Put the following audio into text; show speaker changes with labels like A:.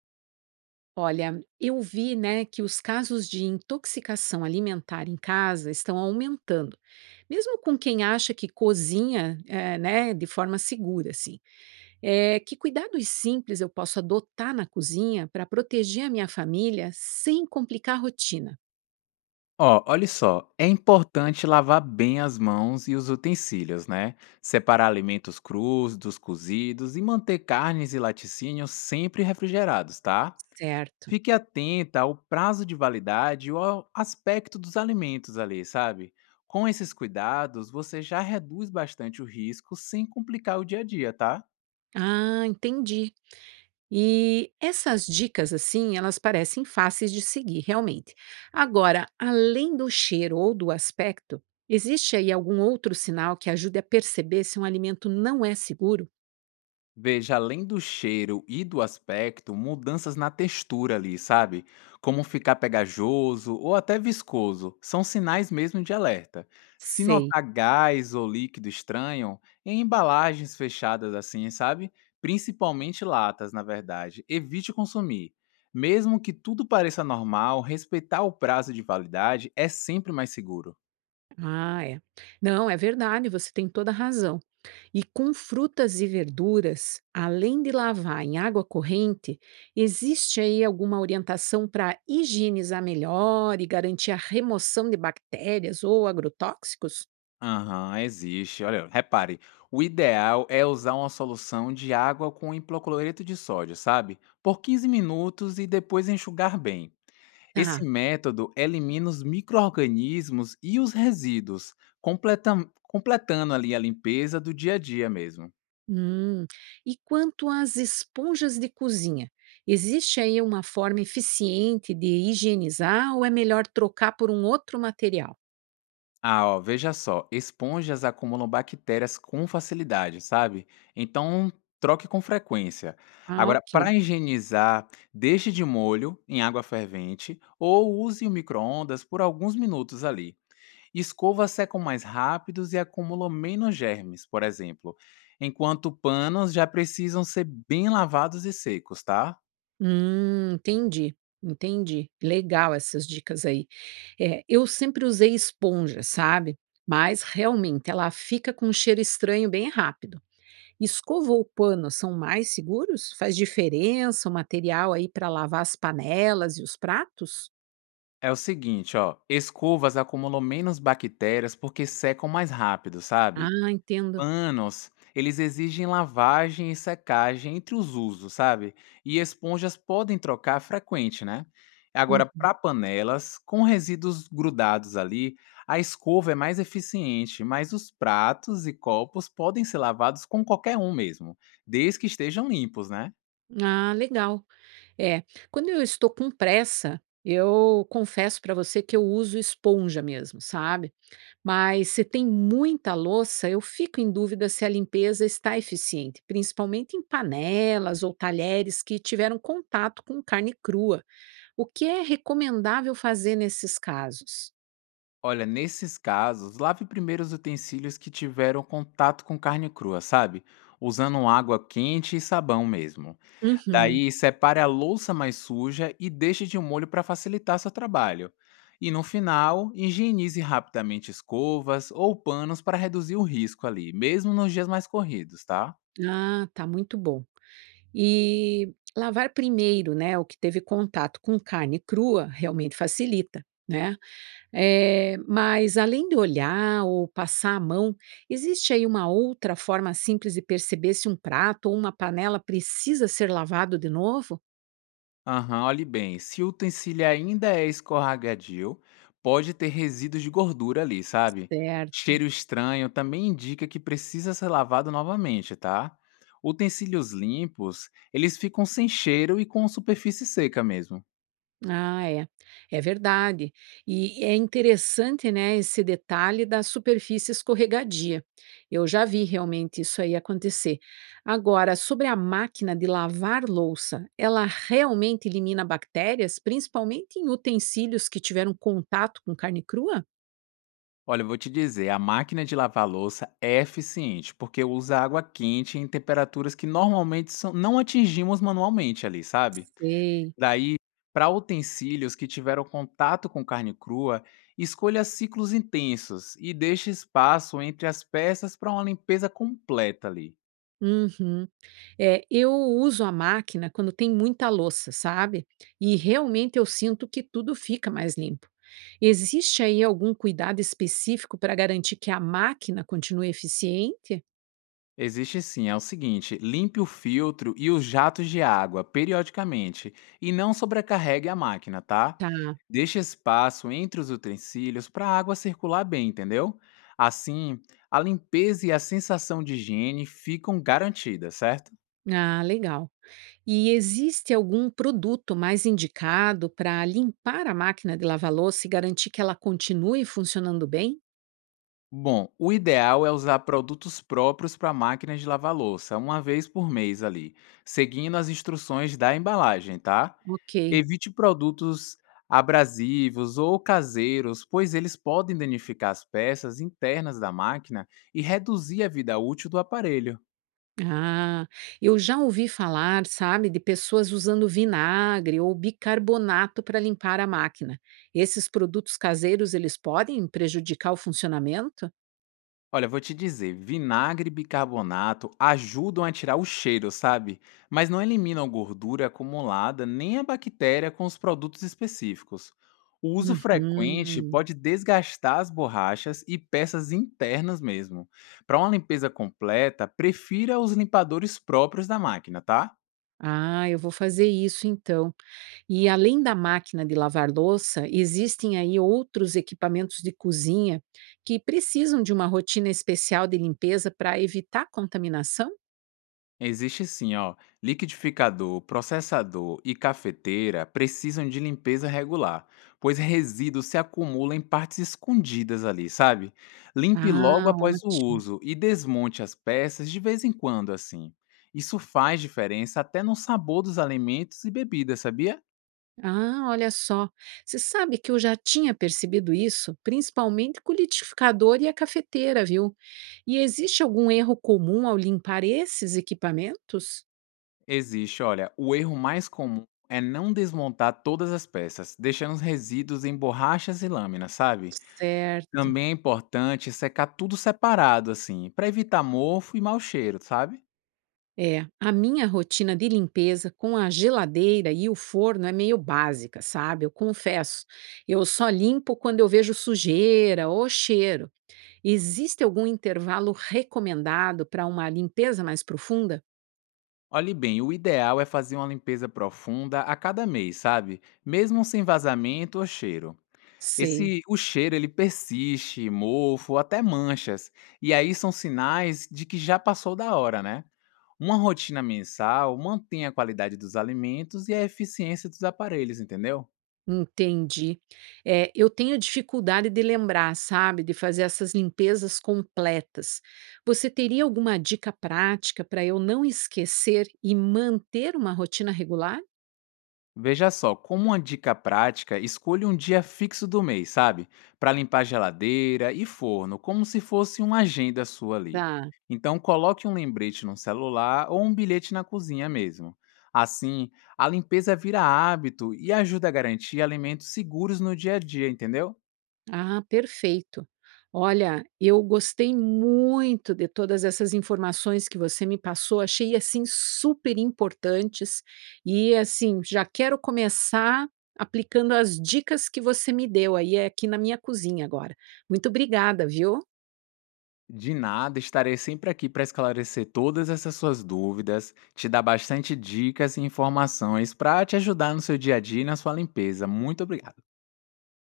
A: Olha, eu vi, né, que os casos de intoxicação alimentar em casa estão aumentando, mesmo com quem acha que cozinha, né, de forma segura, assim. Que cuidados simples eu posso adotar na cozinha para proteger a minha família sem complicar a rotina?
B: Ó, olha só, é importante lavar bem as mãos e os utensílios, né? Separar alimentos crus dos cozidos e manter carnes e laticínios sempre refrigerados, tá?
A: Certo.
B: Fique atenta ao prazo de validade ou ao aspecto dos alimentos ali, sabe? Com esses cuidados, você já reduz bastante o risco sem complicar o dia a dia, tá?
A: Ah, entendi. E essas dicas, assim, elas parecem fáceis de seguir, realmente. Agora, além do cheiro ou do aspecto, existe aí algum outro sinal que ajude a perceber se um alimento não é seguro?
B: Veja, além do cheiro e do aspecto, mudanças na textura ali, sabe? Como ficar pegajoso ou até viscoso, são sinais mesmo de alerta. Se
A: Sei.
B: notar gás ou líquido estranho, em embalagens fechadas assim, sabe? Principalmente latas, na verdade, evite consumir. Mesmo que tudo pareça normal, respeitar o prazo de validade é sempre mais seguro.
A: Ah, é. Não, é verdade, você tem toda a razão. E com frutas e verduras, além de lavar em água corrente, existe aí alguma orientação para higienizar melhor e garantir a remoção de bactérias ou agrotóxicos?
B: Aham, existe. Olha, repare, o ideal é usar uma solução de água com hipocloreto de sódio, sabe? Por 15 minutos e depois enxugar bem. Esse
A: Tá.
B: método elimina os micro-organismos e os resíduos, completando ali a limpeza do dia a dia mesmo.
A: Hum. E quanto às esponjas de cozinha, existe aí uma forma eficiente de higienizar ou é melhor trocar por um outro material?
B: Ah, ó, veja só, esponjas acumulam bactérias com facilidade, sabe? Então, troque com frequência.
A: Ah,
B: Agora,
A: ok.
B: para higienizar, deixe de molho em água fervente ou use o micro-ondas por alguns minutos ali. Escovas secam mais rápidos e acumulam menos germes, por exemplo, enquanto panos já precisam ser bem lavados e secos, tá?
A: Entendi, entendi. Legal essas dicas aí. É, eu sempre usei esponja, sabe? Mas realmente ela fica com um cheiro estranho bem rápido. Escova ou pano são mais seguros? Faz diferença o material aí para lavar as panelas e os pratos?
B: É o seguinte, ó, escovas acumulam menos bactérias porque secam mais rápido, sabe?
A: Ah, entendo.
B: Panos, eles exigem lavagem e secagem entre os usos, sabe? E esponjas podem trocar frequente, né? Agora, para panelas, com resíduos grudados ali, a escova é mais eficiente, mas os pratos e copos podem ser lavados com qualquer um mesmo, desde que estejam limpos, né?
A: Ah, legal. É, quando eu estou com pressa, eu confesso para você que eu uso esponja mesmo, sabe? Mas se tem muita louça, eu fico em dúvida se a limpeza está eficiente, principalmente em panelas ou talheres que tiveram contato com carne crua. O que é recomendável fazer nesses casos?
B: Olha, nesses casos, lave primeiro os utensílios que tiveram contato com carne crua, sabe? Usando água quente e sabão mesmo.
A: Uhum.
B: Daí separe a louça mais suja e deixe de um molho para facilitar seu trabalho. E no final, higienize rapidamente escovas ou panos para reduzir o risco ali, mesmo nos dias mais corridos, tá?
A: Ah, tá muito bom. E lavar primeiro, né, o que teve contato com carne crua realmente facilita, né? É, mas além de olhar ou passar a mão, existe aí uma outra forma simples de perceber se um prato ou uma panela precisa ser lavado de novo?
B: Aham, olhe bem, se o utensílio ainda é escorregadio, pode ter resíduos de gordura ali, sabe?
A: Certo.
B: Cheiro estranho também indica que precisa ser lavado novamente, tá? Utensílios limpos, eles ficam sem cheiro e com superfície seca mesmo.
A: Ah, é. É verdade. E é interessante, né, esse detalhe da superfície escorregadia. Eu já vi realmente isso aí acontecer. Agora, sobre a máquina de lavar louça, ela realmente elimina bactérias, principalmente em utensílios que tiveram contato com carne crua?
B: Olha, eu vou te dizer, a máquina de lavar louça é eficiente, porque usa água quente em temperaturas que normalmente não atingimos manualmente ali, sabe?
A: Sei.
B: Daí, para utensílios que tiveram contato com carne crua, escolha ciclos intensos e deixe espaço entre as peças para uma limpeza completa ali.
A: Uhum. É, eu uso a máquina quando tem muita louça, sabe? E realmente eu sinto que tudo fica mais limpo. Existe aí algum cuidado específico para garantir que a máquina continue eficiente?
B: Existe sim, é o seguinte: limpe o filtro e os jatos de água periodicamente e não sobrecarregue a máquina, tá?
A: Tá.
B: Deixe espaço entre os utensílios para a água circular bem, entendeu? Assim, a limpeza e a sensação de higiene ficam garantidas, certo?
A: Ah, legal. E existe algum produto mais indicado para limpar a máquina de lavar louça e garantir que ela continue funcionando bem?
B: Bom, o ideal é usar produtos próprios para máquinas de lavar louça, uma vez por mês ali, seguindo as instruções da embalagem, tá?
A: Ok.
B: Evite produtos abrasivos ou caseiros, pois eles podem danificar as peças internas da máquina e reduzir a vida útil do aparelho.
A: Ah, eu já ouvi falar, sabe, de pessoas usando vinagre ou bicarbonato para limpar a máquina. Esses produtos caseiros, eles podem prejudicar o funcionamento?
B: Olha, vou te dizer, vinagre e bicarbonato ajudam a tirar o cheiro, sabe? Mas não eliminam gordura acumulada nem a bactéria com os produtos específicos. O uso frequente
A: Uhum.
B: pode desgastar as borrachas e peças internas mesmo. Para uma limpeza completa, prefira os limpadores próprios da máquina, tá?
A: Ah, eu vou fazer isso então. E além da máquina de lavar louça, existem aí outros equipamentos de cozinha que precisam de uma rotina especial de limpeza para evitar contaminação?
B: Existe sim, ó. Liquidificador, processador e cafeteira precisam de limpeza regular, pois resíduos se acumulam em partes escondidas ali, sabe? Limpe logo
A: Ah,
B: após o
A: ótimo.
B: uso e desmonte as peças de vez em quando, assim. Isso faz diferença até no sabor dos alimentos e bebidas, sabia?
A: Ah, olha só. Você sabe que eu já tinha percebido isso, principalmente com o liquidificador e a cafeteira, viu? E existe algum erro comum ao limpar esses equipamentos?
B: Existe, olha, o erro mais comum é não desmontar todas as peças, deixando os resíduos em borrachas e lâminas, sabe?
A: Certo.
B: Também é importante secar tudo separado, assim, para evitar mofo e mau cheiro, sabe?
A: É, a minha rotina de limpeza com a geladeira e o forno é meio básica, sabe? Eu confesso. Eu só limpo quando eu vejo sujeira ou cheiro. Existe algum intervalo recomendado para uma limpeza mais profunda?
B: Olhe bem, o ideal é fazer uma limpeza profunda a cada mês, sabe? Mesmo sem vazamento ou cheiro.
A: Sei.
B: Esse, o cheiro ele persiste, mofo, até manchas. E aí são sinais de que já passou da hora, né? Uma rotina mensal mantém a qualidade dos alimentos e a eficiência dos aparelhos, entendeu?
A: Entendi. É, eu tenho dificuldade de lembrar, sabe, de fazer essas limpezas completas. Você teria alguma dica prática para eu não esquecer e manter uma rotina regular?
B: Veja só, como uma dica prática, escolha um dia fixo do mês, sabe? Para limpar geladeira e forno, como se fosse uma agenda sua ali.
A: Ah.
B: Então, coloque um lembrete no celular ou um bilhete na cozinha mesmo. Assim, a limpeza vira hábito e ajuda a garantir alimentos seguros no dia a dia, entendeu?
A: Ah, perfeito. Olha, eu gostei muito de todas essas informações que você me passou, achei assim super importantes e assim, já quero começar aplicando as dicas que você me deu aí é aqui na minha cozinha agora. Muito obrigada, viu?
B: De nada, estarei sempre aqui para esclarecer todas essas suas dúvidas, te dar bastante dicas e informações para te ajudar no seu dia a dia e na sua limpeza. Muito obrigado.